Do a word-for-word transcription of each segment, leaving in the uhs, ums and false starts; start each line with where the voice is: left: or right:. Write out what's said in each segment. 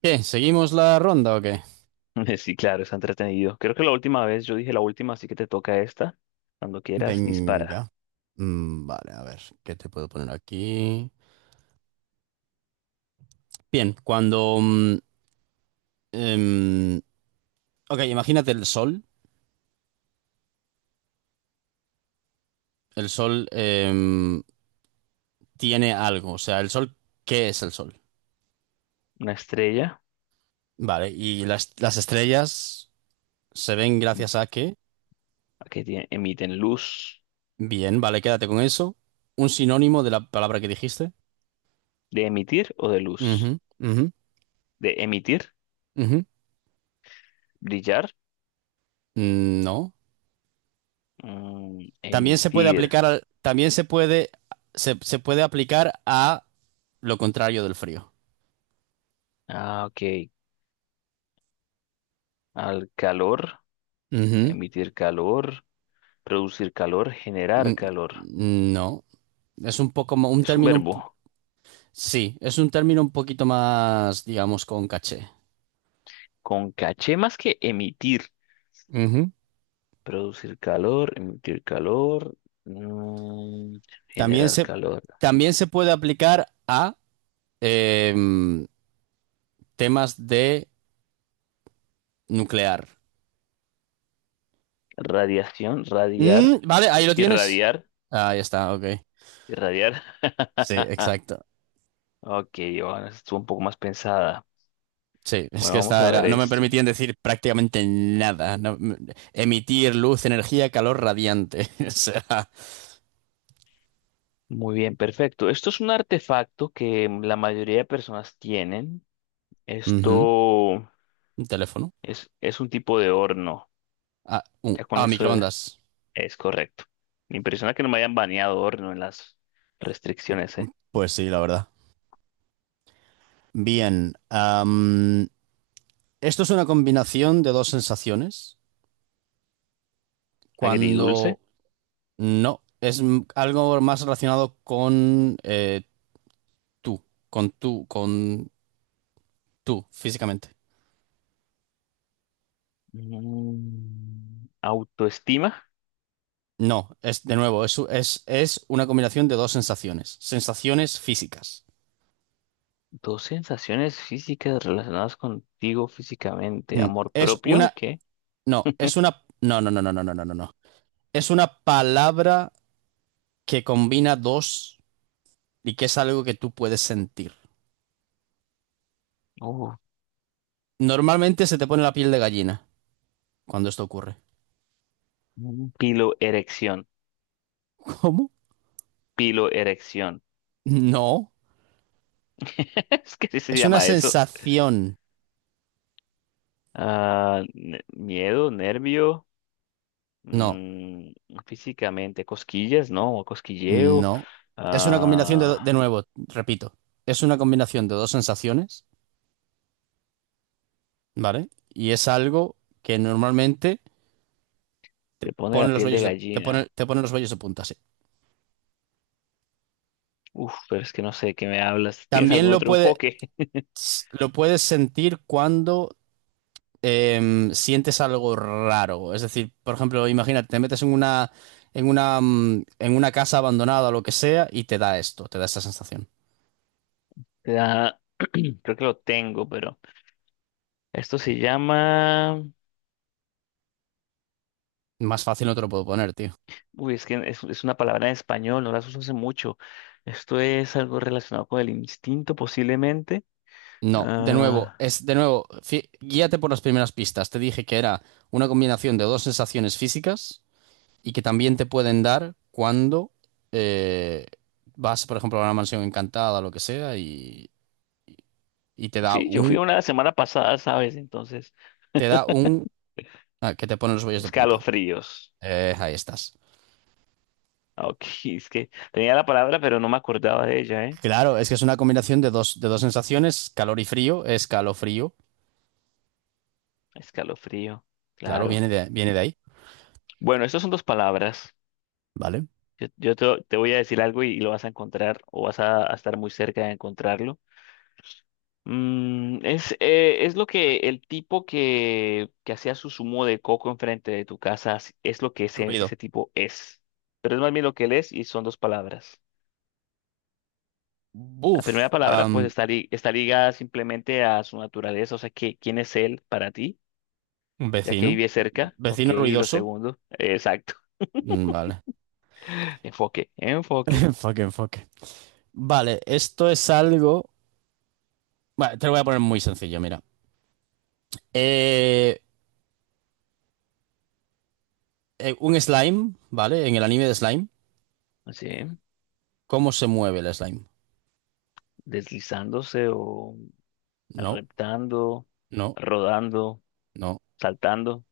right: ¿Qué? ¿Seguimos la ronda o qué?
left: Sí, claro, está entretenido. Creo que la última vez, yo dije la última, así que te toca esta. Cuando quieras, dispara.
right: Venga. Mm, vale, a ver, ¿qué te puedo poner aquí? Bien, cuando... mm, em, ok, imagínate el sol. El sol em, tiene algo. O sea, el sol, ¿qué es el sol?
left: Una estrella.
right: Vale, y las, las estrellas se ven
left: mm,
right: gracias a qué.
left: que tie- emiten luz.
right: Bien, vale, quédate con eso. Un sinónimo de la palabra que dijiste.
left: ¿De emitir o de luz?
right: Ujú, ujú,
left: De emitir,
right: ujú.
left: brillar.
right: Mm, no.
left: Mm,
right: También se puede
left: emitir.
right: aplicar al, también se puede, se, se puede aplicar a lo contrario del frío.
left: Ah, ok. Al calor,
right: Ujú.
left: emitir calor, producir calor,
right: Mm,
left: generar calor.
right: mm, No, es un poco mo- un
left: Es un
right: término, un po-
left: verbo
right: sí, es un término un poquito más, digamos, con caché.
left: con caché más que emitir.
right: Ujú.
left: Producir calor, emitir calor, mm,
right: También
left: generar
right: se,
left: calor.
right: también se puede aplicar a em, temas de nuclear.
left: Radiación,
right: Mm,
left: radiar,
right: vale, ahí lo tienes.
left: irradiar,
right: Ahí está, ok.
left: irradiar.
right: Sí, exacto.
left: Ok, bueno, esta estuvo un poco más pensada.
right: Sí, es que
left: Bueno, vamos
right: esta
left: a ver
right: era, no me
left: esto.
right: permitían decir prácticamente nada. No- m- emitir luz, energía, calor radiante. O sea,
left: Muy bien, perfecto. Esto es un artefacto que la mayoría de personas tienen.
right: ujú.
left: Esto
right: Un teléfono.
left: es, es un tipo de horno.
right: A, uh,
left: Ya con
right: a
left: eso
right: microondas.
left: es correcto. Me impresiona que no me hayan baneado horno en las restricciones, ¿eh?
right: Pues sí, la verdad. Bien. Am, esto es una combinación de dos sensaciones.
left: Agridulce.
right: Cuando no, es m- algo más relacionado con eh, tú, con tú, con tú, físicamente.
left: Mm, Autoestima.
right: No, es de nuevo, es, es, es una combinación de dos sensaciones. Sensaciones físicas.
left: Dos sensaciones físicas relacionadas contigo físicamente.
right: Mm,
left: ¿Amor
right: es
left: propio?
right: una.
left: ¿Qué?
right: No, es una. No, no, no, no, no, no, no, no, no. Es una palabra que combina dos y que es algo que tú puedes sentir.
left: Oh,
right: Normalmente se te pone la piel de gallina cuando esto ocurre.
left: mm, piloerección.
right: ¿Cómo?
left: Piloerección.
right: No.
left: Es que sí se
right: Es una
left: llama eso.
right: sensación.
left: Ah, ne- miedo, nervio,
right: No,
left: mm, físicamente. Cosquillas, ¿no? Cosquilleo.
right: no. Es una combinación de, do- de
left: Ah,
right: nuevo, repito. Es una combinación de dos sensaciones, ¿vale? Y es algo que normalmente te
left: te pone la
right: pone los
left: piel de
right: vellos de, te pone,
left: gallina.
right: te pone los vellos de punta, sí.
left: Uf, pero es que no sé de qué me hablas. ¿Tienes
right: También
left: algún
right: lo
left: otro
right: puede,
left: enfoque?
right: lo puedes sentir cuando em, sientes algo raro. Es decir, por ejemplo, imagínate, te metes en una, en una, mm, en una casa abandonada o lo que sea y te da esto, te da esta sensación.
left: Te da- Creo que lo tengo, pero esto se llama.
right: Más fácil no te lo puedo poner, tío.
left: Uy, es que es, es una palabra en español, no las uso hace mucho. Esto es algo relacionado con el instinto, posiblemente.
right: No, de nuevo,
left: Ah,
right: es de nuevo, fí- guíate por las primeras pistas. Te dije que era una combinación de dos sensaciones físicas y que también te pueden dar cuando eh, vas, por ejemplo, a una mansión encantada o lo que sea y, y te da
left: sí, yo fui
right: un,
left: una semana pasada, ¿sabes? Entonces,
right: te da un, ah, que te pone los vellos de punta.
left: escalofríos.
right: Eh, ahí estás.
left: Ah, ok, es que tenía la palabra, pero no me acordaba de ella, ¿eh?
right: Claro, es que es una combinación de dos, de dos sensaciones, calor y frío, escalofrío.
left: Escalofrío,
right: Claro,
left: claro.
right: viene de, viene de ahí,
left: Bueno, estas son dos palabras.
right: ¿vale?
left: Yo, yo te, te voy a decir algo y, y lo vas a encontrar o vas a, a estar muy cerca de encontrarlo. Mm, es, eh, es lo que el tipo que, que hacía su zumo de coco enfrente de tu casa es es lo que ese,
right: Ruido.
left: ese tipo es. Pero es más bien lo que él es y son dos palabras. La primera
right: Buf.
left: palabra pues
right: Am,
left: está, li- está ligada simplemente a su naturaleza, o sea, que, ¿quién es él para ti? Ya que
right: vecino.
left: vive cerca, ok,
right: Vecino
left: y lo
right: ruidoso.
left: segundo, eh, exacto,
right: Mm, vale.
left: enfoque, enfoque,
right: Enfoque, enfoque. Vale, esto es algo. Vale, te lo voy a poner muy sencillo, mira. Eh, eh, un slime, ¿vale? En el anime de slime,
left: así,
right: ¿cómo se mueve el slime?
left: deslizándose o
right: No,
left: reptando,
right: no,
left: rodando,
right: no.
left: saltando,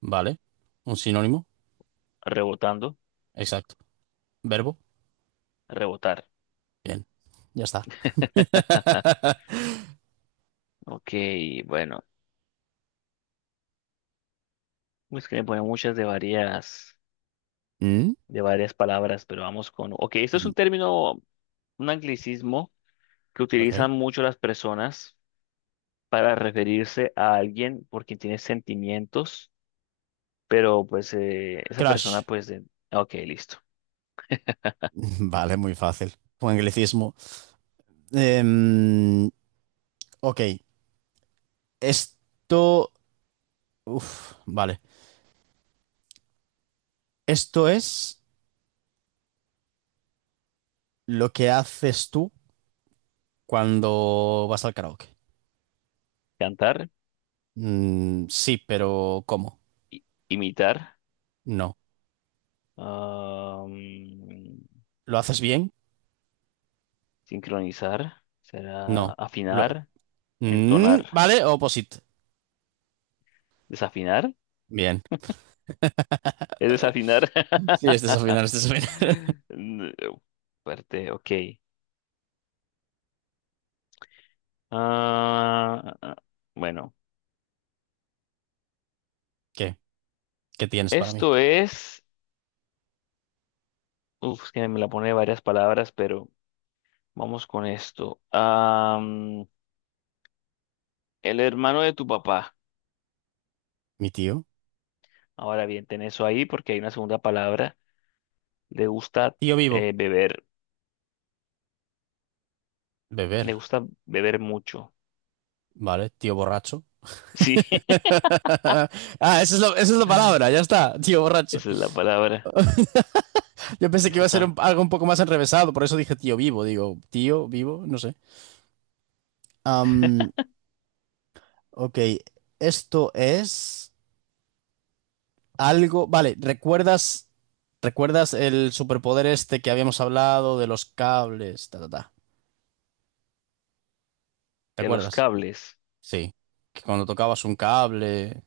right: Vale. Un sinónimo.
left: rebotando,
right: Exacto. Verbo.
left: rebotar.
right: Bien. Ya está.
left: Ok, bueno, es que me ponen muchas de varias, de varias palabras, pero vamos con. Ok, esto es
right: Mm,
left: un término, un anglicismo que
right: ok.
left: utilizan mucho las personas para referirse a alguien por quien tiene sentimientos, pero pues eh, esa persona
right: Crash.
left: pues. de- Ok, listo.
right: Vale, muy fácil. Un anglicismo. Em, ok. Esto. Uf, vale. Esto es lo que haces tú cuando vas al karaoke.
left: Cantar,
right: Mm, sí, pero ¿cómo?
left: i- imitar,
right: No.
left: am,
right: ¿Lo haces bien?
left: sincronizar, será
right: No. Lo-
left: afinar,
right: mm,
left: entonar,
right: vale, opposite.
left: desafinar,
right: Bien.
left: es desafinar.
right: Sí, este es el final, este es el final.
left: Mm, eh, Fuerte, ok. Ah, bueno,
right: ¿Qué? ¿Qué tienes para mí?
left: esto es. Uf, es que me la pone varias palabras, pero vamos con esto. Am, el hermano de tu papá.
right: ¿Mi tío?
left: Ahora bien, ten eso ahí porque hay una segunda palabra. Le gusta
right: Tío vivo.
left: eh, beber. Le
right: Beber.
left: gusta beber mucho.
right: Vale. Tío borracho.
left: Sí,
right: Ah, esa es la, esa es la palabra, ya está, tío borracho.
left: esa es la palabra.
right: Yo pensé
left: Ya
right: que iba a ser un-
left: está.
right: algo un poco más enrevesado, por eso dije tío vivo, digo, tío vivo, no sé. Am, ok, esto es algo, vale, ¿recuerdas, recuerdas el superpoder este que habíamos hablado de los cables, ta, ta, ta? ¿Te
left: De los
right: acuerdas?
left: cables.
right: Sí, que cuando tocabas un cable,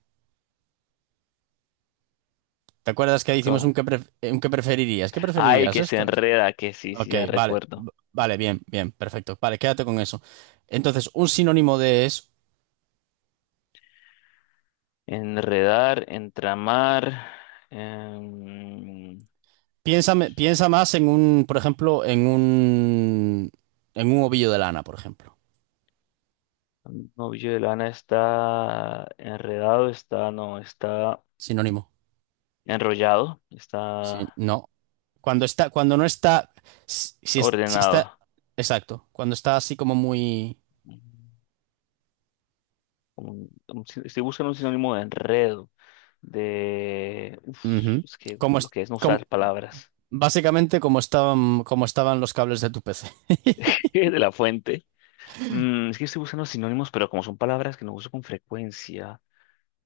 right: ¿te acuerdas que hicimos un
left: Tocaba.
right: que, pref- un que preferirías? ¿Qué
left: Ay,
right: preferirías
left: que se
right: esto?
left: enreda, que sí, sí,
right: Ok,
left: ya
right: vale,
left: recuerdo.
right: v- vale, bien, bien, perfecto. Vale, quédate con eso. Entonces, un sinónimo de es,
left: Enredar, entramar. em,
right: piénsame- piensa más en un, por ejemplo, en un, en un ovillo de lana, por ejemplo.
left: Novio de lana está enredado, está, no, está
right: Sinónimo.
left: enrollado,
right: Sí,
left: está
right: no. Cuando está, cuando no está, si, si es- si está,
left: ordenado.
right: exacto, cuando está así como muy,
left: Mm, como un- un sin- estoy buscando un sinónimo de enredo, de, uf,
right: ujú,
left: es que
right: como,
left: lo
right: es-
left: que es no
right: como,
left: usar palabras
right: básicamente como estaban, como estaban los cables de tu P C.
left: de la fuente. Mm, es que estoy buscando sinónimos, pero como son palabras que no uso con frecuencia,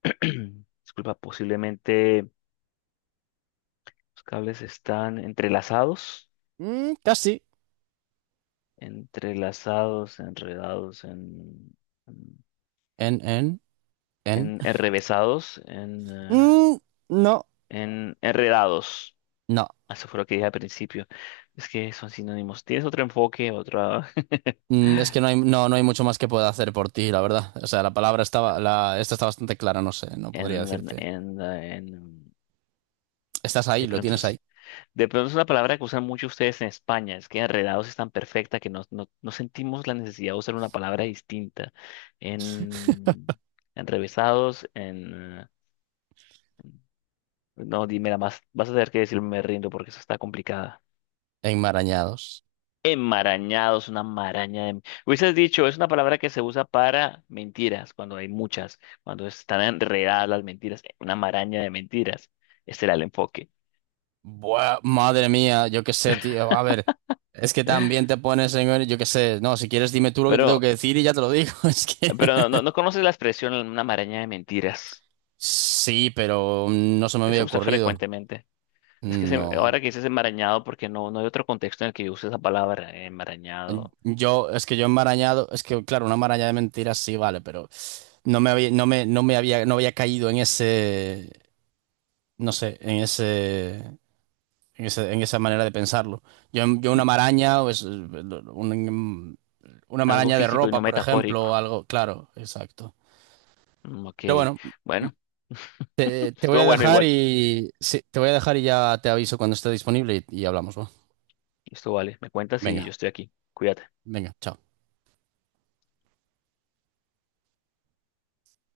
left: disculpa, posiblemente los cables están entrelazados.
right: Mm, casi.
left: Entrelazados, enredados, en, en,
right: En, en, en.
left: en- enrevesados, en, eh,
right: Mm, no,
left: en enredados.
right: no.
left: Eso fue lo que dije al principio. Es que son sinónimos. Tienes otro enfoque, otra.
right: Mm, es que no hay, no, no hay mucho más que pueda hacer por ti, la verdad. O sea, la palabra estaba, la, esta está bastante clara, no sé, no
left: en,
right: podría decirte.
left: en, en-
right: Estás ahí,
left: de
right: lo
left: pronto
right: tienes ahí,
left: es- de pronto es una palabra que usan mucho ustedes en España. Es que enredados es tan perfecta que no, no, no sentimos la necesidad de usar una palabra distinta. En enrevesados, en. No, dime la más. Vas a tener que decirme me rindo porque eso está complicada.
right: enmarañados.
left: Enmarañado una maraña de. Hubieses dicho, es una palabra que se usa para mentiras, cuando hay muchas, cuando están enredadas las mentiras, eh, una maraña de mentiras. Este era el enfoque.
right: Buah, madre mía, yo qué sé, tío. A ver, es que también te pones en, yo qué sé, no, si quieres dime tú lo que te tengo que
left: Pero,
right: decir y ya te lo digo. Es que
left: pero no, no, no conoces la expresión una maraña de mentiras.
right: sí, pero no se me
left: Eh, Se
right: había
left: usa
right: ocurrido.
left: frecuentemente. Es que se-
right: No.
left: ahora que dices enmarañado, porque no, no hay otro contexto en el que yo use esa palabra, enmarañado.
right: Yo, es que yo enmarañado, es que claro, una maraña de mentiras sí, vale, pero no me había, no me, no me había, no había caído en ese, no sé, en ese, en ese- en esa manera de pensarlo. Yo, yo una maraña, pues, un- una
left: Algo
right: maraña de
left: físico y no
right: ropa, por ejemplo, o
left: metafórico.
right: algo, claro, exacto.
left: Mm, Ok,
right: Pero bueno,
left: bueno.
right: te, te voy
left: Estuvo
right: a
left: bueno
right: dejar
left: igual.
right: y sí, te voy a dejar y ya te aviso cuando esté disponible y, y hablamos, ¿va?
left: Esto vale. Me cuentas y yo
right: Venga,
left: estoy aquí. Cuídate.
right: venga, chao.